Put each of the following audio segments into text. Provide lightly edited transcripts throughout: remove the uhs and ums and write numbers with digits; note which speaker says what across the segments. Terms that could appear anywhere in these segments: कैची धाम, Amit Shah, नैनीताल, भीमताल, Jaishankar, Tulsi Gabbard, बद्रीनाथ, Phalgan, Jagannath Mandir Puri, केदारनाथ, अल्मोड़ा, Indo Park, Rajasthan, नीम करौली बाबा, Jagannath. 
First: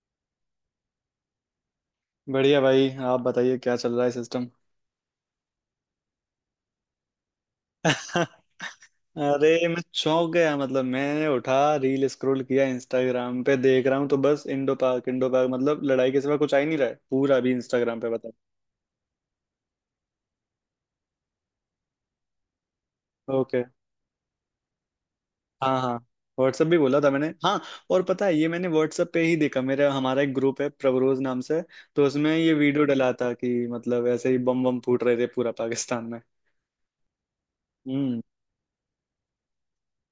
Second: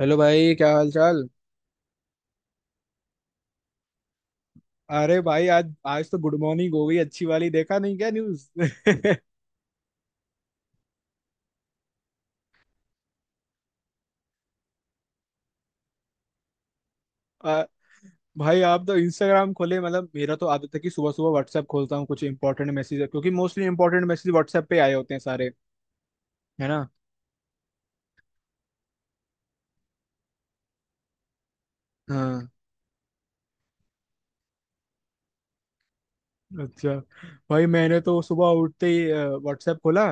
Speaker 1: Hello भाई, क्या हाल चाल।
Speaker 2: बढ़िया भाई, आप बताइए क्या चल रहा है सिस्टम।
Speaker 1: अरे भाई, आज आज तो गुड मॉर्निंग हो गई अच्छी वाली, देखा नहीं क्या न्यूज?
Speaker 2: अरे मैं चौंक गया, मतलब मैंने उठा, रील स्क्रॉल किया, इंस्टाग्राम पे देख रहा हूँ तो बस इंडो पार्क इंडो पार्क, मतलब लड़ाई के सिवा कुछ आ ही नहीं रहा है पूरा अभी
Speaker 1: आ,
Speaker 2: इंस्टाग्राम पे, बताओ।
Speaker 1: भाई आप तो इंस्टाग्राम खोले, मतलब मेरा तो आदत है कि सुबह सुबह व्हाट्सएप खोलता हूँ, कुछ इंपॉर्टेंट मैसेज है क्योंकि mostly
Speaker 2: okay.
Speaker 1: Important message WhatsApp पे आए होते हैं सारे।
Speaker 2: हाँ हाँ, व्हाट्सएप
Speaker 1: है
Speaker 2: भी
Speaker 1: ना।
Speaker 2: बोला था मैंने, हाँ। और पता है, ये मैंने व्हाट्सएप पे ही देखा। मेरा, हमारा एक ग्रुप है प्रवरोज नाम से, तो उसमें
Speaker 1: हाँ।
Speaker 2: ये वीडियो डला था कि मतलब ऐसे ही बम बम फूट रहे थे पूरा पाकिस्तान में।
Speaker 1: अच्छा। भाई मैंने तो
Speaker 2: हम्म
Speaker 1: सुबह उठते ही व्हाट्सएप खोला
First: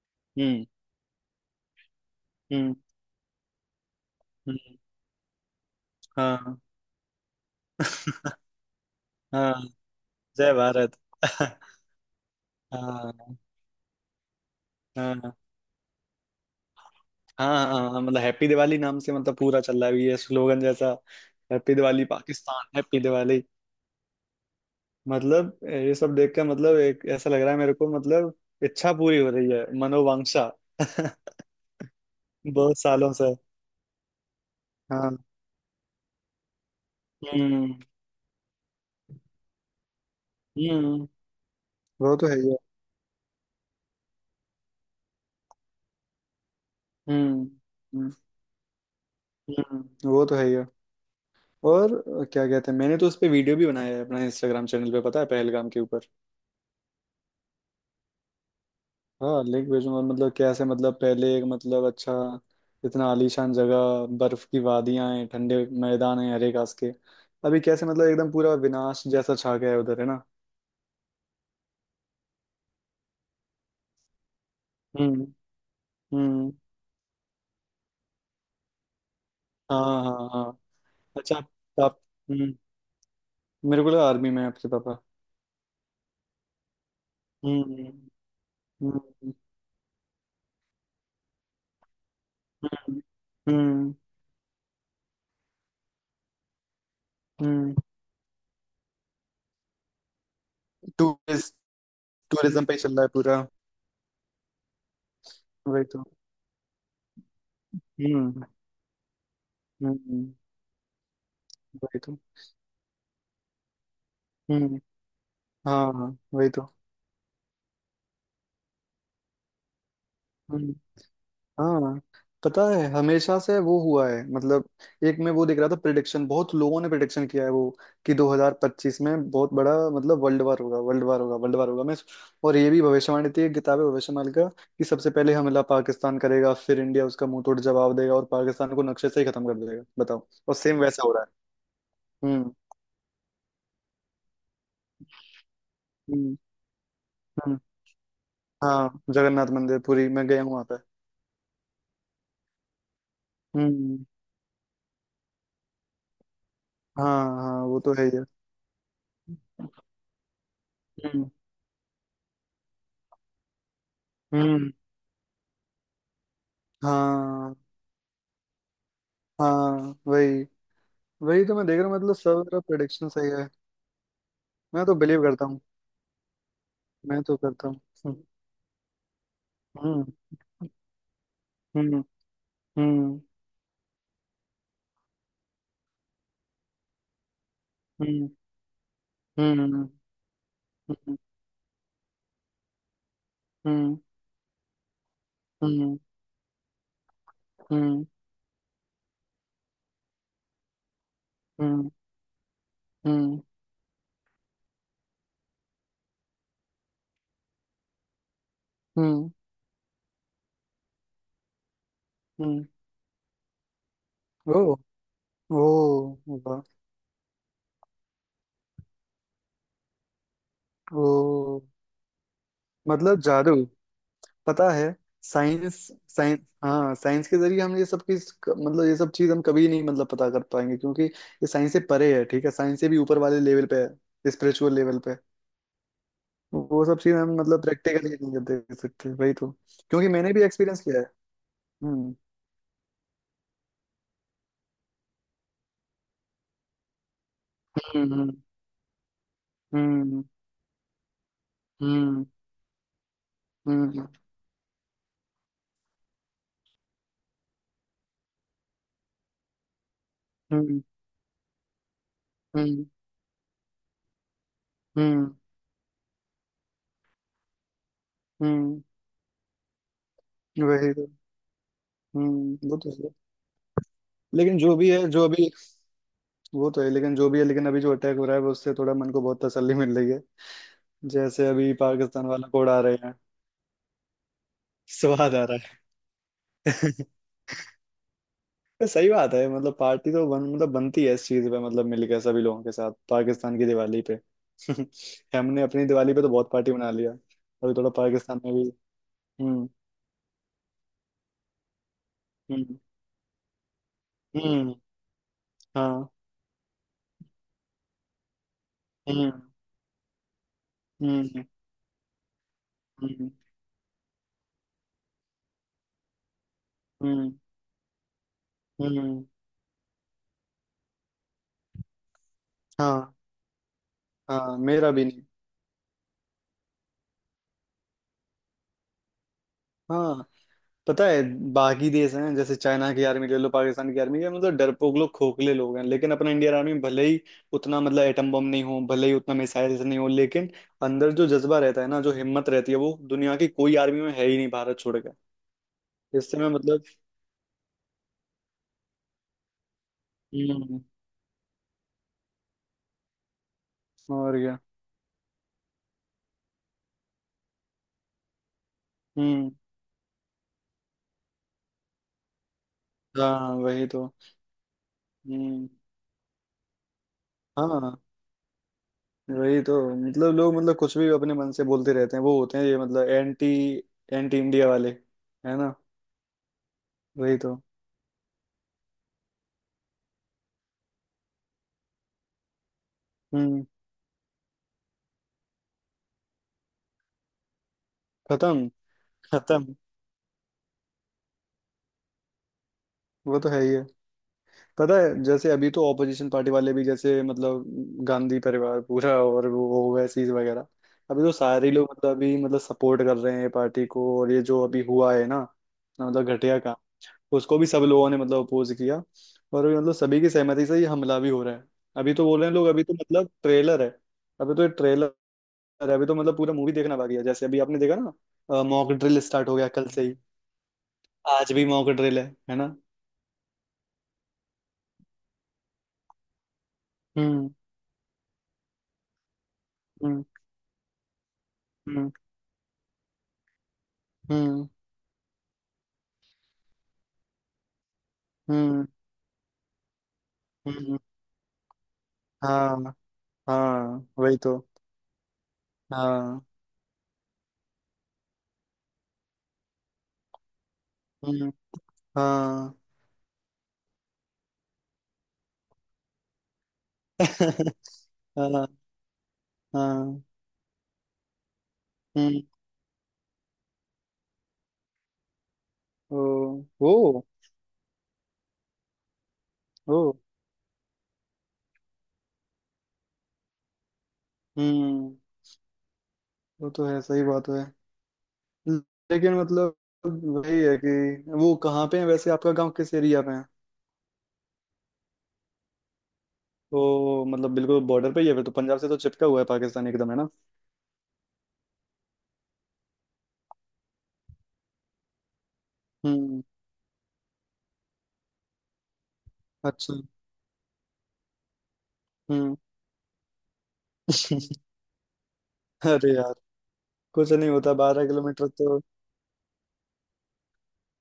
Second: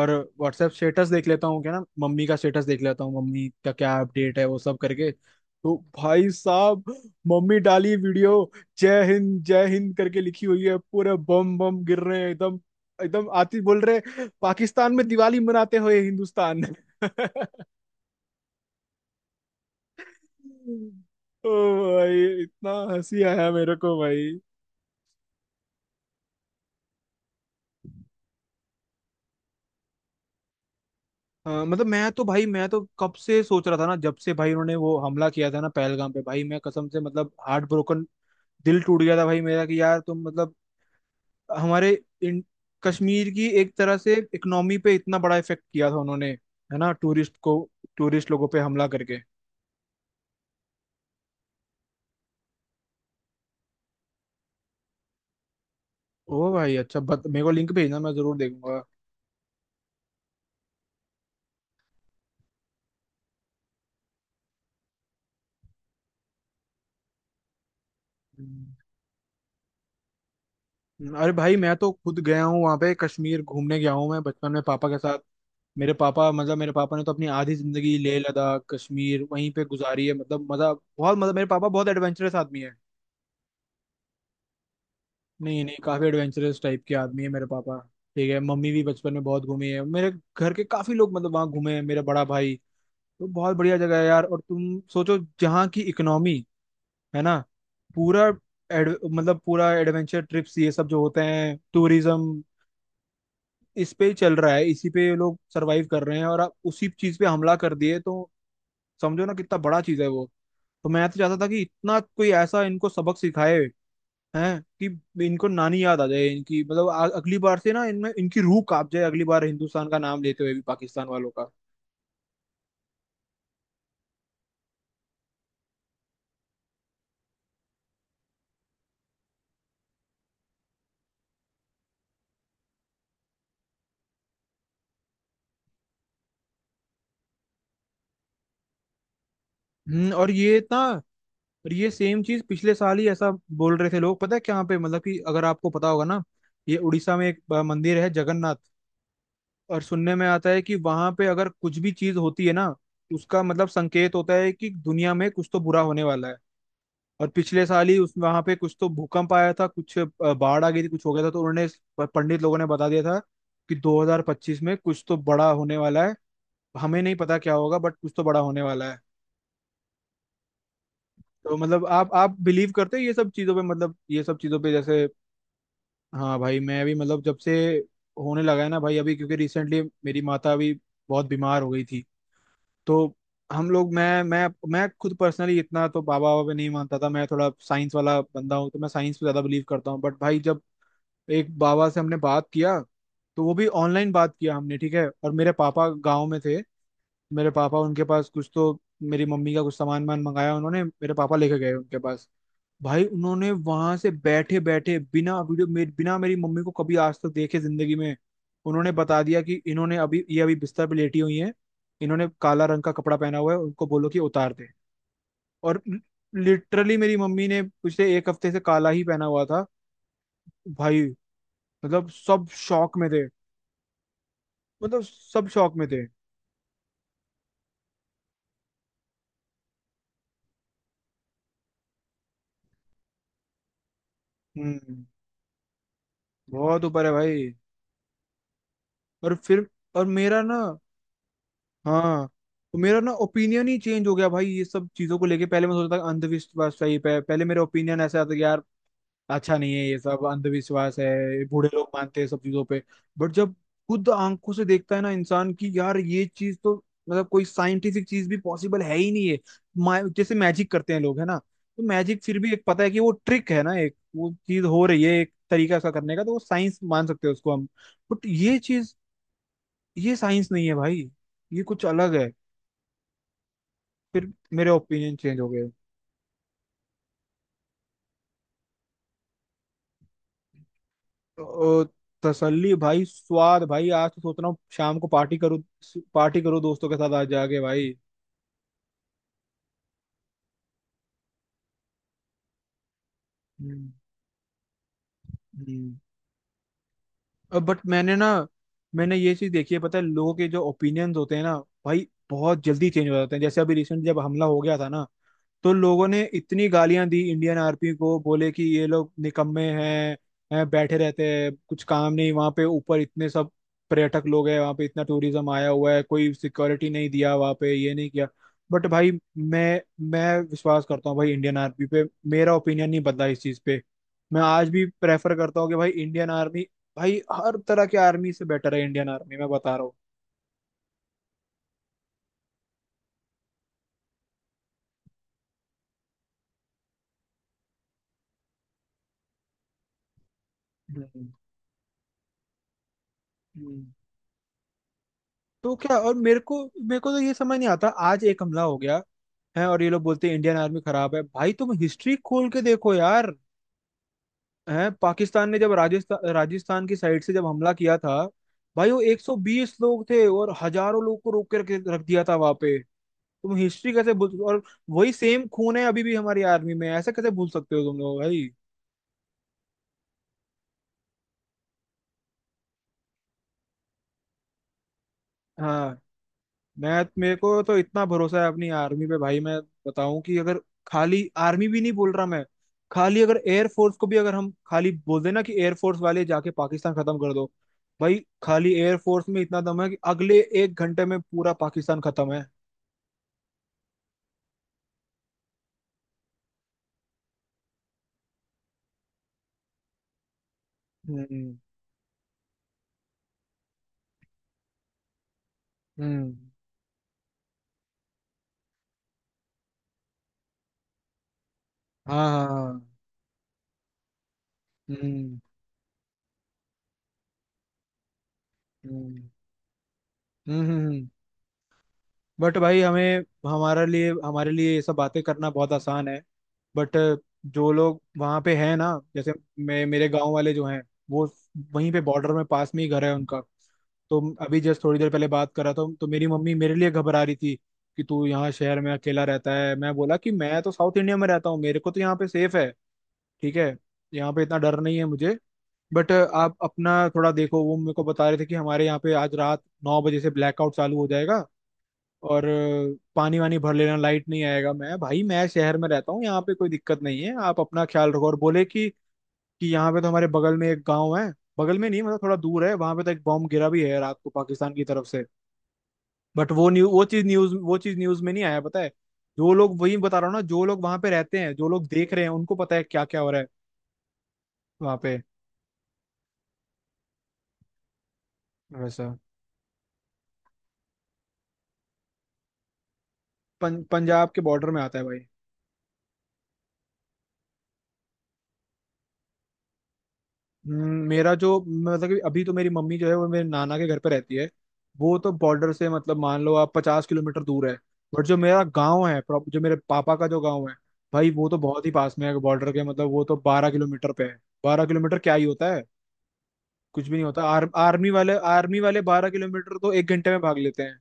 Speaker 1: और
Speaker 2: हम्म
Speaker 1: व्हाट्सएप स्टेटस देख लेता हूँ क्या ना, मम्मी का स्टेटस
Speaker 2: हम्म
Speaker 1: देख लेता हूँ, मम्मी का क्या अपडेट है, वो सब
Speaker 2: हम्म,
Speaker 1: करके। तो भाई
Speaker 2: हाँ।
Speaker 1: साहब, मम्मी डाली वीडियो
Speaker 2: हाँ,
Speaker 1: जय हिंद करके, लिखी
Speaker 2: जय
Speaker 1: हुई है
Speaker 2: भारत।
Speaker 1: पूरे बम बम गिर रहे हैं एकदम। एकदम
Speaker 2: हाँ
Speaker 1: आती बोल रहे हैं, पाकिस्तान में
Speaker 2: हाँ
Speaker 1: दिवाली मनाते हुए हिंदुस्तान।
Speaker 2: हाँ हाँ हाँ, मतलब हैप्पी दिवाली नाम से मतलब पूरा चल रहा है ये स्लोगन जैसा।
Speaker 1: ओ
Speaker 2: हैप्पी दिवाली
Speaker 1: भाई, इतना
Speaker 2: पाकिस्तान, हैप्पी
Speaker 1: हंसी
Speaker 2: दिवाली।
Speaker 1: आया मेरे को भाई।
Speaker 2: मतलब ये सब देख कर मतलब एक ऐसा लग रहा है मेरे को, मतलब इच्छा पूरी हो रही है, मनोवांछा।
Speaker 1: हाँ, मतलब मैं तो भाई, मैं
Speaker 2: बहुत
Speaker 1: तो
Speaker 2: सालों
Speaker 1: कब
Speaker 2: से,
Speaker 1: से सोच रहा था ना, जब से भाई उन्होंने वो
Speaker 2: हाँ।
Speaker 1: हमला किया था ना पहलगाम पे, भाई मैं कसम से मतलब हार्ट
Speaker 2: हम्म
Speaker 1: ब्रोकन, दिल टूट गया था भाई मेरा कि यार तुम मतलब
Speaker 2: हम्म,
Speaker 1: हमारे
Speaker 2: वो तो है
Speaker 1: इन,
Speaker 2: ही है।
Speaker 1: कश्मीर की एक तरह से इकोनॉमी पे इतना बड़ा इफेक्ट किया था उन्होंने, है ना, टूरिस्ट
Speaker 2: हम्म
Speaker 1: को,
Speaker 2: हम्म
Speaker 1: टूरिस्ट लोगों पे हमला करके।
Speaker 2: वो तो है ही है। और क्या कहते हैं, मैंने तो उस पे वीडियो भी बनाया है अपना इंस्टाग्राम चैनल पे, पता है, पहलगाम के ऊपर।
Speaker 1: ओ भाई अच्छा मेरे को लिंक भेजना, मैं जरूर देखूंगा।
Speaker 2: हाँ लिंक भेजूंगा। मतलब कैसे मतलब पहले एक मतलब अच्छा इतना आलीशान जगह, बर्फ की वादियां हैं, ठंडे मैदान हैं, हरे घास के। अभी कैसे मतलब एकदम पूरा विनाश जैसा छा गया है उधर, है ना।
Speaker 1: अरे भाई मैं तो खुद गया हूँ वहां पे, कश्मीर घूमने गया हूँ मैं बचपन में पापा के साथ।
Speaker 2: हम्म
Speaker 1: मेरे पापा,
Speaker 2: हम्म,
Speaker 1: मतलब मेरे पापा ने तो अपनी आधी जिंदगी लेह लद्दाख कश्मीर वहीं पे
Speaker 2: हाँ
Speaker 1: गुजारी है,
Speaker 2: हाँ हाँ।
Speaker 1: मतलब मजा बहुत, मतलब
Speaker 2: अच्छा
Speaker 1: मेरे
Speaker 2: आप,
Speaker 1: पापा बहुत
Speaker 2: आप-
Speaker 1: एडवेंचरस
Speaker 2: हम्म,
Speaker 1: आदमी है।
Speaker 2: मेरे को लगा आर्मी में है आपके पापा।
Speaker 1: नहीं नहीं, काफी एडवेंचरस टाइप के आदमी है मेरे पापा।
Speaker 2: हम्म
Speaker 1: ठीक है, मम्मी भी बचपन में
Speaker 2: हम्म
Speaker 1: बहुत घूमी है, मेरे घर के काफी लोग, मतलब वहाँ घूमे हैं, मेरा बड़ा भाई।
Speaker 2: हम्म
Speaker 1: तो बहुत बढ़िया
Speaker 2: हम्म
Speaker 1: जगह है यार, और तुम सोचो जहाँ की इकोनॉमी है ना,
Speaker 2: हम्म।
Speaker 1: पूरा मतलब पूरा एडवेंचर ट्रिप्स ये सब जो होते
Speaker 2: टूरिस्ट,
Speaker 1: हैं, टूरिज्म
Speaker 2: टूरिज्म पे ही चल रहा है पूरा।
Speaker 1: इस पे ही चल रहा है, इसी पे ये लोग
Speaker 2: वही
Speaker 1: सरवाइव
Speaker 2: तो।
Speaker 1: कर रहे हैं, और आप उसी चीज पे हमला कर दिए तो
Speaker 2: हम्म
Speaker 1: समझो ना कितना बड़ा चीज है
Speaker 2: हम्म।
Speaker 1: वो। तो मैं तो चाहता था कि इतना
Speaker 2: वही तो।
Speaker 1: कोई ऐसा इनको सबक सिखाए, हैं
Speaker 2: हम्म।
Speaker 1: कि इनको
Speaker 2: हाँ
Speaker 1: नानी याद आ
Speaker 2: हाँ
Speaker 1: जाए
Speaker 2: वही
Speaker 1: इनकी,
Speaker 2: तो।
Speaker 1: मतलब अगली बार से ना इनमें, इनकी रूह कांप जाए अगली बार हिंदुस्तान का नाम लेते हुए भी,
Speaker 2: हम्म।
Speaker 1: पाकिस्तान वालों का।
Speaker 2: हाँ, पता है हमेशा से वो हुआ है, मतलब एक में वो दिख रहा था प्रिडिक्शन, बहुत लोगों ने प्रिडिक्शन किया है वो, कि 2025 में बहुत बड़ा मतलब वर्ल्ड वार होगा, वर्ल्ड वार होगा, वर्ल्ड वार होगा। मैं, और ये भी भविष्यवाणी थी, एक किताब है भविष्यवाणी का, कि सबसे पहले हमला पाकिस्तान करेगा, फिर इंडिया उसका मुंह तोड़ जवाब देगा और पाकिस्तान को नक्शे से ही खत्म कर देगा,
Speaker 1: हम्म।
Speaker 2: बताओ, और सेम वैसा हो रहा
Speaker 1: और ये सेम
Speaker 2: है।
Speaker 1: चीज पिछले साल ही ऐसा बोल रहे थे लोग, पता है क्या पे, मतलब कि अगर आपको पता होगा ना,
Speaker 2: हम्म
Speaker 1: ये उड़ीसा में एक
Speaker 2: हम्म।
Speaker 1: मंदिर है जगन्नाथ।
Speaker 2: हाँ, जगन्नाथ मंदिर
Speaker 1: और
Speaker 2: पुरी,
Speaker 1: सुनने में
Speaker 2: मैं गया
Speaker 1: आता
Speaker 2: हूँ
Speaker 1: है
Speaker 2: वहाँ
Speaker 1: कि
Speaker 2: पे।
Speaker 1: वहां पे अगर कुछ भी चीज होती है ना, उसका मतलब
Speaker 2: हम्म।
Speaker 1: संकेत होता है कि दुनिया में कुछ तो बुरा होने वाला है।
Speaker 2: हाँ
Speaker 1: और
Speaker 2: हाँ,
Speaker 1: पिछले
Speaker 2: वो
Speaker 1: साल
Speaker 2: तो
Speaker 1: ही
Speaker 2: है
Speaker 1: उस
Speaker 2: ही है।
Speaker 1: वहां पे कुछ तो भूकंप आया था, कुछ बाढ़ आ गई थी, कुछ हो गया था,
Speaker 2: हम्म
Speaker 1: तो उन्होंने पंडित लोगों ने बता दिया था कि 2025
Speaker 2: हम्म।
Speaker 1: में कुछ तो बड़ा होने वाला है, हमें नहीं पता क्या
Speaker 2: हाँ
Speaker 1: होगा, बट कुछ तो बड़ा होने वाला है।
Speaker 2: हाँ वही, वही तो
Speaker 1: तो
Speaker 2: मैं देख
Speaker 1: मतलब
Speaker 2: रहा हूँ,
Speaker 1: आप
Speaker 2: मतलब
Speaker 1: आप
Speaker 2: सब मेरा
Speaker 1: बिलीव करते हो
Speaker 2: प्रेडिक्शन
Speaker 1: ये
Speaker 2: सही
Speaker 1: सब
Speaker 2: है।
Speaker 1: चीजों पे, मतलब ये सब चीजों पे
Speaker 2: मैं तो
Speaker 1: जैसे।
Speaker 2: बिलीव करता हूँ।
Speaker 1: हाँ भाई, मैं भी
Speaker 2: मैं
Speaker 1: मतलब जब
Speaker 2: तो
Speaker 1: से
Speaker 2: करता हूँ।
Speaker 1: होने लगा है ना भाई, अभी क्योंकि रिसेंटली
Speaker 2: हम्म
Speaker 1: मेरी माता अभी बहुत बीमार हो गई
Speaker 2: हम्म
Speaker 1: थी, तो
Speaker 2: हम्म
Speaker 1: हम लोग, मैं खुद पर्सनली इतना तो बाबा बाबा पे नहीं मानता था, मैं थोड़ा साइंस वाला
Speaker 2: हम्म
Speaker 1: बंदा हूँ, तो मैं साइंस पे ज्यादा बिलीव
Speaker 2: हम्म
Speaker 1: करता हूँ, बट भाई जब
Speaker 2: हम्म
Speaker 1: एक बाबा से हमने बात किया, तो वो भी
Speaker 2: हम्म
Speaker 1: ऑनलाइन बात किया हमने, ठीक है, और मेरे पापा
Speaker 2: हम्म
Speaker 1: गाँव में थे, मेरे पापा उनके
Speaker 2: हम्म
Speaker 1: पास, कुछ तो मेरी मम्मी का कुछ सामान वामान मंगाया उन्होंने, मेरे पापा लेके गए
Speaker 2: हम्म
Speaker 1: उनके पास। भाई
Speaker 2: हम्म हम्म
Speaker 1: उन्होंने वहां से बैठे बैठे, बिना वीडियो मेरे, बिना मेरी मम्मी को कभी आज तक देखे जिंदगी में, उन्होंने बता
Speaker 2: हम्म।
Speaker 1: दिया कि इन्होंने अभी, ये अभी बिस्तर पे लेटी हुई हैं, इन्होंने काला
Speaker 2: हम्म।
Speaker 1: रंग का कपड़ा पहना हुआ है, उनको बोलो कि उतार दे।
Speaker 2: ओ। ओ।
Speaker 1: और
Speaker 2: वाह।
Speaker 1: लिटरली मेरी मम्मी ने पिछले एक हफ्ते से काला ही पहना हुआ था भाई।
Speaker 2: ओ।
Speaker 1: मतलब सब शौक में
Speaker 2: मतलब
Speaker 1: थे,
Speaker 2: जादू, पता है।
Speaker 1: मतलब सब शौक
Speaker 2: साइंस
Speaker 1: में थे।
Speaker 2: साइंस हाँ, साइंस के जरिए हम ये सब की मतलब ये सब चीज हम कभी नहीं मतलब पता कर पाएंगे, क्योंकि ये साइंस से परे है। ठीक है, साइंस से भी ऊपर वाले लेवल पे है, स्पिरिचुअल लेवल
Speaker 1: हम्म।
Speaker 2: पे।
Speaker 1: बहुत
Speaker 2: वो सब
Speaker 1: ऊपर है
Speaker 2: चीज हम
Speaker 1: भाई।
Speaker 2: मतलब प्रैक्टिकली नहीं देख सकते, वही
Speaker 1: और
Speaker 2: तो।
Speaker 1: फिर और
Speaker 2: क्योंकि मैंने
Speaker 1: मेरा
Speaker 2: भी
Speaker 1: ना
Speaker 2: एक्सपीरियंस किया है। हम्म
Speaker 1: हाँ, तो मेरा ना ओपिनियन ही चेंज हो गया भाई ये सब चीजों को लेके। पहले मैं सोचता था अंधविश्वास टाइप है, पहले मेरा ओपिनियन ऐसा आता था कि
Speaker 2: हम्म
Speaker 1: यार अच्छा नहीं है ये
Speaker 2: हम्म
Speaker 1: सब, अंधविश्वास है, बूढ़े लोग मानते
Speaker 2: हम्म
Speaker 1: हैं सब चीजों पे। बट जब
Speaker 2: हम्म
Speaker 1: खुद आंखों से देखता है ना इंसान कि यार ये चीज तो मतलब कोई साइंटिफिक चीज भी पॉसिबल है ही नहीं है। जैसे मैजिक
Speaker 2: हम्म
Speaker 1: करते हैं लोग है ना, तो मैजिक फिर भी, एक पता
Speaker 2: हम्म
Speaker 1: है कि वो ट्रिक है ना, एक वो चीज हो रही है, एक
Speaker 2: हम्म
Speaker 1: तरीका उसका करने का, तो वो साइंस मान सकते हैं उसको हम। बट ये
Speaker 2: हम्म,
Speaker 1: चीज, ये साइंस नहीं है
Speaker 2: वही तो।
Speaker 1: भाई, ये कुछ अलग है।
Speaker 2: हम्म। वो तो है,
Speaker 1: फिर
Speaker 2: लेकिन
Speaker 1: मेरे
Speaker 2: जो भी है
Speaker 1: ओपिनियन
Speaker 2: जो
Speaker 1: चेंज हो
Speaker 2: अभी,
Speaker 1: गए।
Speaker 2: वो तो है, लेकिन जो भी है, लेकिन अभी जो अटैक हो रहा है वो, उससे थोड़ा मन को बहुत तसल्ली मिल रही है। जैसे अभी
Speaker 1: ओ,
Speaker 2: पाकिस्तान वाला कोड
Speaker 1: तसल्ली
Speaker 2: आ रहे
Speaker 1: भाई,
Speaker 2: हैं।
Speaker 1: स्वाद भाई, आज तो सोच रहा हूँ शाम को
Speaker 2: स्वाद
Speaker 1: पार्टी
Speaker 2: आ
Speaker 1: करूँ,
Speaker 2: रहा
Speaker 1: पार्टी करूँ दोस्तों
Speaker 2: है।
Speaker 1: के साथ आज जाके भाई।
Speaker 2: ये सही बात है, मतलब पार्टी तो बन, मतलब बनती है इस चीज पे, मतलब मिलकर सभी लोगों के साथ, पाकिस्तान की दिवाली पे। हमने अपनी
Speaker 1: हम्म।
Speaker 2: दिवाली पे तो बहुत पार्टी बना लिया, अभी
Speaker 1: बट
Speaker 2: थोड़ा पाकिस्तान में भी।
Speaker 1: मैंने ये चीज
Speaker 2: हम्म
Speaker 1: देखी है, पता है, लोगों के जो ओपिनियंस होते हैं ना भाई, बहुत
Speaker 2: हम्म
Speaker 1: जल्दी चेंज हो जाते हैं, जैसे अभी रिसेंट जब हमला हो
Speaker 2: हम्म,
Speaker 1: गया था ना, तो लोगों
Speaker 2: हाँ।
Speaker 1: ने इतनी गालियां दी इंडियन आर्मी को, बोले कि ये लोग
Speaker 2: हम्म
Speaker 1: निकम्मे हैं बैठे रहते
Speaker 2: हम्म
Speaker 1: हैं, कुछ काम नहीं, वहां पे ऊपर इतने
Speaker 2: हम्म
Speaker 1: सब पर्यटक लोग हैं, वहां पे इतना टूरिज्म आया हुआ है, कोई सिक्योरिटी नहीं
Speaker 2: हम्म
Speaker 1: दिया वहां पे, ये नहीं किया। बट भाई,
Speaker 2: हम्म,
Speaker 1: मैं मैं विश्वास करता हूँ भाई इंडियन आर्मी पे, मेरा ओपिनियन नहीं
Speaker 2: हाँ
Speaker 1: बदला इस चीज पे। मैं
Speaker 2: हाँ,
Speaker 1: आज भी
Speaker 2: मेरा भी नहीं।
Speaker 1: प्रेफर करता हूँ कि भाई इंडियन आर्मी, भाई हर तरह की आर्मी से बेटर है इंडियन आर्मी, मैं बता रहा हूँ।
Speaker 2: हाँ, पता है, बाकी देश हैं जैसे चाइना की आर्मी ले लो, पाकिस्तान की आर्मी, ये मतलब डरपोक लोग, खोखले लोग हैं, लेकिन अपना इंडियन आर्मी, भले ही उतना मतलब एटम बम नहीं हो, भले ही उतना मिसाइल्स नहीं हो, लेकिन अंदर
Speaker 1: हम्म,
Speaker 2: जो जज्बा रहता है ना, जो हिम्मत रहती है, वो दुनिया की कोई
Speaker 1: हम्म।
Speaker 2: आर्मी में है ही नहीं, भारत छोड़ के।
Speaker 1: तो क्या, और
Speaker 2: इससे
Speaker 1: मेरे
Speaker 2: मैं
Speaker 1: को
Speaker 2: मतलब,
Speaker 1: मेरे को तो ये समझ नहीं आता, आज एक हमला हो गया हैं और ये लोग बोलते हैं इंडियन
Speaker 2: हम्म,
Speaker 1: आर्मी खराब है, भाई तुम हिस्ट्री खोल के देखो यार।
Speaker 2: और क्या।
Speaker 1: हैं पाकिस्तान ने जब राजस्थान राजस्थान की साइड से जब हमला किया था, भाई वो
Speaker 2: हम्म,
Speaker 1: 120 लोग थे और हजारों लोग को रोक के रख दिया था वहां पे।
Speaker 2: हाँ
Speaker 1: तुम
Speaker 2: वही
Speaker 1: हिस्ट्री
Speaker 2: तो।
Speaker 1: कैसे भूल, और वही सेम
Speaker 2: हम्म।
Speaker 1: खून है अभी भी हमारी आर्मी में, ऐसा कैसे भूल सकते हो
Speaker 2: हाँ
Speaker 1: तुम लोग भाई।
Speaker 2: वही तो, मतलब लोग मतलब कुछ भी अपने मन से बोलते रहते हैं। वो होते हैं ये मतलब एंटी, एंटी इंडिया वाले, है ना।
Speaker 1: हाँ, मैं, मेरे
Speaker 2: वही तो।
Speaker 1: को तो इतना भरोसा है अपनी आर्मी पे भाई, मैं बताऊं कि अगर, खाली आर्मी भी नहीं बोल रहा मैं, खाली अगर
Speaker 2: हम्म।
Speaker 1: एयरफोर्स को भी, अगर हम खाली बोल देना कि एयरफोर्स वाले जाके पाकिस्तान खत्म कर दो, भाई
Speaker 2: खत्म।
Speaker 1: खाली एयरफोर्स में इतना
Speaker 2: खत्म।
Speaker 1: दम है कि अगले एक घंटे में पूरा पाकिस्तान खत्म है।
Speaker 2: वो तो है ही है। पता है, जैसे अभी तो ऑपोजिशन पार्टी वाले भी जैसे मतलब गांधी परिवार पूरा और वो ओवैसीज वगैरह, अभी तो
Speaker 1: हम्म,
Speaker 2: सारे लोग मतलब अभी मतलब सपोर्ट कर रहे हैं पार्टी को। और ये जो अभी हुआ है ना, मतलब
Speaker 1: हम्म,
Speaker 2: घटिया काम, उसको भी सब लोगों ने मतलब अपोज किया। और अभी मतलब सभी की सहमति से ये हमला भी हो रहा है। अभी तो
Speaker 1: हाँ
Speaker 2: बोल
Speaker 1: हाँ
Speaker 2: रहे हैं लोग,
Speaker 1: हाँ,
Speaker 2: अभी तो मतलब ट्रेलर है। अभी तो ये ट्रेलर
Speaker 1: हम्म,
Speaker 2: है, अभी तो मतलब पूरा मूवी देखना बाकी है। जैसे अभी आपने देखा ना, मॉक ड्रिल
Speaker 1: हम्म,
Speaker 2: स्टार्ट हो गया कल से ही।
Speaker 1: हम्म,
Speaker 2: आज भी मॉक ड्रिल है
Speaker 1: बट
Speaker 2: है ना।
Speaker 1: भाई हमें, हमारे लिए ये सब बातें करना बहुत आसान है। बट
Speaker 2: हम्म
Speaker 1: जो लोग वहाँ पे हैं ना, जैसे मैं मेरे
Speaker 2: हम्म
Speaker 1: गांव वाले जो हैं, वो वहीं पे
Speaker 2: हम्म
Speaker 1: बॉर्डर में पास में ही घर है उनका। तो अभी
Speaker 2: हम्म
Speaker 1: जस्ट थोड़ी देर पहले बात कर रहा था तो मेरी मम्मी मेरे लिए घबरा रही थी कि तू यहाँ शहर
Speaker 2: हम्म
Speaker 1: में अकेला रहता है, मैं बोला कि मैं तो साउथ
Speaker 2: हम्म,
Speaker 1: इंडिया में रहता हूँ, मेरे को तो यहाँ पे सेफ है,
Speaker 2: हाँ
Speaker 1: ठीक है,
Speaker 2: हाँ
Speaker 1: यहाँ
Speaker 2: वही
Speaker 1: पे
Speaker 2: तो।
Speaker 1: इतना डर नहीं है मुझे। बट
Speaker 2: हाँ।
Speaker 1: आप अपना थोड़ा देखो, वो मेरे को बता रहे थे कि हमारे यहाँ पे आज रात 9 बजे से ब्लैकआउट चालू हो जाएगा
Speaker 2: हम्म।
Speaker 1: और
Speaker 2: हाँ।
Speaker 1: पानी वानी भर लेना, लाइट नहीं आएगा। मैं भाई मैं शहर में रहता हूँ, यहाँ पे कोई दिक्कत नहीं है, आप अपना ख्याल रखो, और बोले
Speaker 2: हाँ।
Speaker 1: कि यहाँ पे तो
Speaker 2: हाँ।
Speaker 1: हमारे बगल में एक गांव है, बगल में नहीं मतलब थोड़ा
Speaker 2: हम्म।
Speaker 1: दूर है, वहां पे तो एक बॉम्ब गिरा भी है रात को पाकिस्तान की तरफ से,
Speaker 2: ओ।
Speaker 1: बट वो न्यू
Speaker 2: ओ।
Speaker 1: वो चीज न्यूज में नहीं आया, पता है। जो लोग, वही
Speaker 2: ओ।
Speaker 1: बता रहा हूँ ना, जो लोग वहां पे रहते हैं, जो लोग देख रहे हैं, उनको पता है क्या क्या हो रहा है वहां
Speaker 2: हम्म।
Speaker 1: पे,
Speaker 2: वो तो है, सही बात है,
Speaker 1: वैसा।
Speaker 2: लेकिन मतलब वही है कि, वो कहाँ पे है वैसे, आपका गांव किस एरिया में है।
Speaker 1: पंजाब के बॉर्डर में आता है भाई।
Speaker 2: तो मतलब बिल्कुल बॉर्डर पे ही है फिर तो, पंजाब से तो चिपका हुआ है पाकिस्तान एकदम, है ना।
Speaker 1: मेरा जो, मतलब कि अभी तो मेरी मम्मी जो है वो मेरे नाना के घर पे रहती है, वो तो बॉर्डर से मतलब मान
Speaker 2: हम्म।
Speaker 1: लो आप 50 किलोमीटर दूर है। बट जो मेरा गांव है, जो मेरे
Speaker 2: अच्छा।
Speaker 1: पापा का जो गांव है, भाई वो तो बहुत ही पास में है
Speaker 2: हम्म।
Speaker 1: बॉर्डर के, मतलब वो तो 12 किलोमीटर पे है। 12 किलोमीटर क्या ही होता है,
Speaker 2: अरे यार,
Speaker 1: कुछ भी नहीं
Speaker 2: कुछ
Speaker 1: होता,
Speaker 2: नहीं
Speaker 1: आर,
Speaker 2: होता बारह किलोमीटर
Speaker 1: आर्मी
Speaker 2: तो।
Speaker 1: वाले 12 किलोमीटर तो एक घंटे में भाग लेते हैं।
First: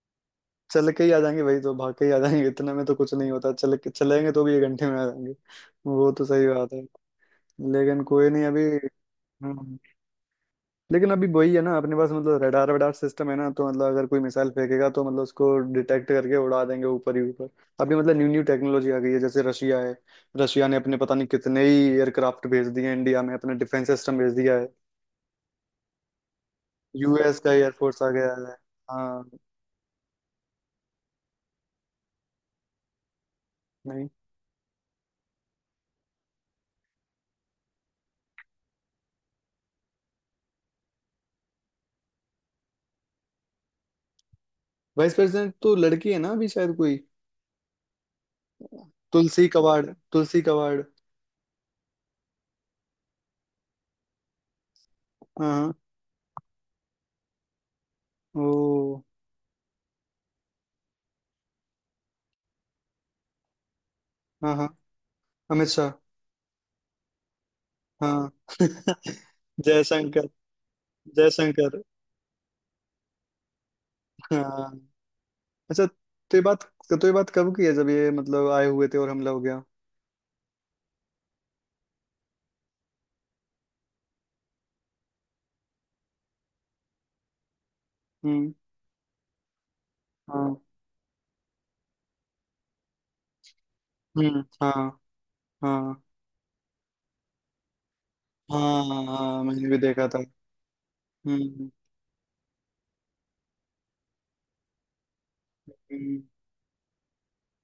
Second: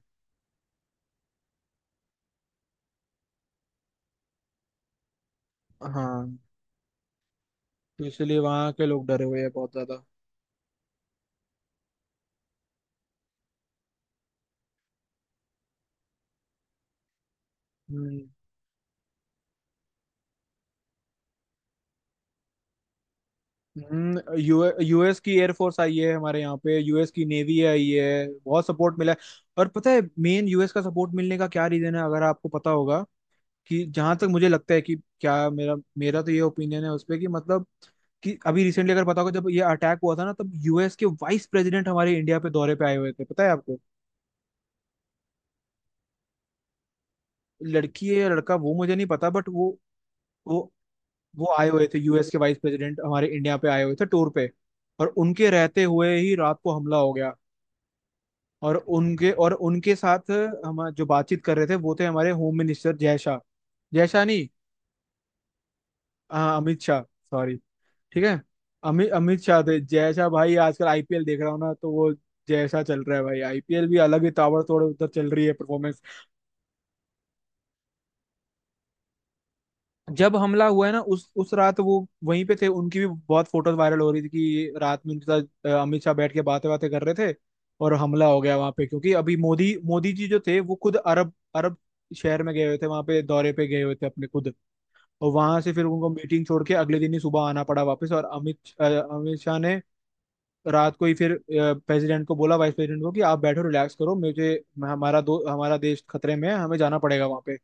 Speaker 2: चल के ही आ जाएंगे भाई, तो भाग के ही आ जाएंगे, इतने में तो कुछ नहीं होता, चल के चलेंगे तो भी 1 घंटे में आ जाएंगे। वो तो
Speaker 1: हाँ,
Speaker 2: सही बात है, लेकिन
Speaker 1: तो
Speaker 2: कोई
Speaker 1: इसलिए
Speaker 2: नहीं अभी।
Speaker 1: वहाँ के लोग डरे हुए हैं बहुत
Speaker 2: हम्म,
Speaker 1: ज्यादा।
Speaker 2: लेकिन अभी वही है ना, अपने पास मतलब रडार वडार सिस्टम है ना, तो मतलब अगर कोई मिसाइल फेंकेगा तो मतलब उसको डिटेक्ट करके उड़ा देंगे ऊपर ही ऊपर। अभी मतलब
Speaker 1: हम्म,
Speaker 2: न्यू न्यू टेक्नोलॉजी आ गई है। जैसे रशिया है, रशिया ने अपने पता नहीं कितने ही एयरक्राफ्ट भेज दिए हैं इंडिया में, अपने डिफेंस सिस्टम
Speaker 1: हम्म।
Speaker 2: भेज दिया
Speaker 1: यू
Speaker 2: है।
Speaker 1: यूएस की एयरफोर्स आई है हमारे यहाँ पे, यूएस की
Speaker 2: यूएस का
Speaker 1: नेवी आई
Speaker 2: एयरफोर्स आ
Speaker 1: है,
Speaker 2: गया है।
Speaker 1: बहुत सपोर्ट मिला है।
Speaker 2: हाँ।
Speaker 1: और पता है मेन यूएस का सपोर्ट मिलने का क्या रीजन है, अगर आपको पता होगा, कि
Speaker 2: नहीं,
Speaker 1: जहां तक मुझे लगता है कि क्या, मेरा मेरा तो ये ओपिनियन है उस पे कि मतलब, कि अभी रिसेंटली अगर पता होगा जब ये अटैक हुआ था ना, तब यूएस के वाइस प्रेसिडेंट हमारे इंडिया पे दौरे पे आए हुए थे, पता है आपको।
Speaker 2: वाइस प्रेसिडेंट तो लड़की है ना अभी शायद कोई,
Speaker 1: लड़की है या लड़का वो मुझे नहीं पता बट
Speaker 2: तुलसी कवाड़, तुलसी
Speaker 1: वो
Speaker 2: कवाड़।
Speaker 1: वो आए हुए थे, यूएस के वाइस प्रेसिडेंट हमारे इंडिया पे आए हुए थे टूर पे, और उनके
Speaker 2: हाँ हाँ।
Speaker 1: रहते हुए ही रात को हमला हो गया।
Speaker 2: ओ।
Speaker 1: और उनके, और उनके साथ हम जो बातचीत कर रहे थे वो थे हमारे होम मिनिस्टर जय शाह, जय शाह नहीं,
Speaker 2: हाँ हाँ, अमित शाह।
Speaker 1: हाँ अमित शाह सॉरी। ठीक
Speaker 2: हाँ।
Speaker 1: है, अमित अमित शाह थे, जय शाह
Speaker 2: जयशंकर,
Speaker 1: भाई आजकल आईपीएल देख रहा हूँ ना
Speaker 2: जयशंकर।
Speaker 1: तो वो जय शाह चल रहा है भाई, आईपीएल भी अलग ही
Speaker 2: हाँ,
Speaker 1: ताबड़तोड़ उधर चल रही है
Speaker 2: अच्छा
Speaker 1: परफॉर्मेंस।
Speaker 2: तो ये बात, तो ये बात कब की है, जब ये मतलब आए हुए थे और हमला हो गया।
Speaker 1: जब हमला हुआ है ना, उस रात वो वहीं पे थे, उनकी भी बहुत फोटोज वायरल हो रही थी कि रात में उनके साथ अमित शाह बैठ के बातें बातें कर रहे थे और हमला हो
Speaker 2: हम्म,
Speaker 1: गया वहां पे, क्योंकि अभी मोदी मोदी जी जो
Speaker 2: हाँ।
Speaker 1: थे वो खुद अरब अरब शहर में गए हुए थे, वहां पे दौरे पे गए हुए थे अपने
Speaker 2: हम्म,
Speaker 1: खुद।
Speaker 2: हाँ।
Speaker 1: और वहां से फिर
Speaker 2: हाँ
Speaker 1: उनको मीटिंग छोड़ के अगले दिन ही सुबह आना पड़ा वापस, और अमित
Speaker 2: हाँ
Speaker 1: अ,
Speaker 2: हाँ
Speaker 1: अमित
Speaker 2: हाँ,
Speaker 1: शाह
Speaker 2: मैंने भी
Speaker 1: ने
Speaker 2: देखा था।
Speaker 1: रात को ही फिर
Speaker 2: हम्म
Speaker 1: प्रेसिडेंट को बोला, वाइस प्रेसिडेंट को कि आप बैठो रिलैक्स करो मुझे, हमारा देश
Speaker 2: हम्म
Speaker 1: खतरे में है, हमें जाना पड़ेगा वहां पे।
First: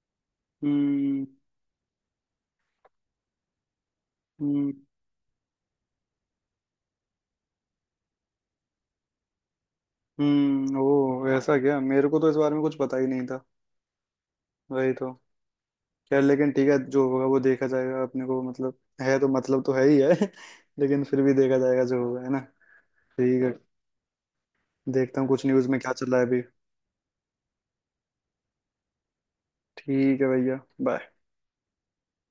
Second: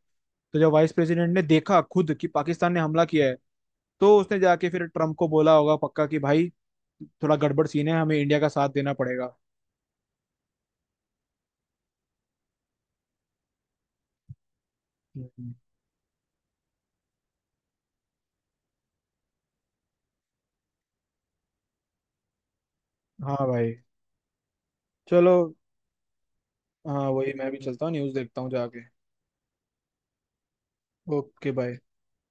Speaker 1: तो जब वाइस
Speaker 2: हम्म
Speaker 1: प्रेसिडेंट ने देखा खुद कि पाकिस्तान ने हमला किया है, तो उसने जाके
Speaker 2: हम्म
Speaker 1: फिर ट्रम्प को बोला होगा पक्का कि भाई थोड़ा गड़बड़ सीन है, हमें इंडिया का साथ देना पड़ेगा।
Speaker 2: ओ ऐसा क्या, मेरे को तो इस बारे में कुछ पता ही नहीं था। वही तो।
Speaker 1: हम्म।
Speaker 2: यार लेकिन ठीक है, जो होगा वो देखा जाएगा अपने को, मतलब है तो मतलब तो है ही है। लेकिन फिर भी देखा जाएगा जो होगा, है ना,
Speaker 1: हाँ
Speaker 2: ठीक है।
Speaker 1: भाई।
Speaker 2: देखता हूँ
Speaker 1: चलो,
Speaker 2: कुछ न्यूज़ में क्या चल रहा है अभी।
Speaker 1: हाँ वही, मैं भी चलता हूँ न्यूज़ देखता हूँ जाके।
Speaker 2: ठीक है भैया, बाय।
Speaker 1: Okay bye.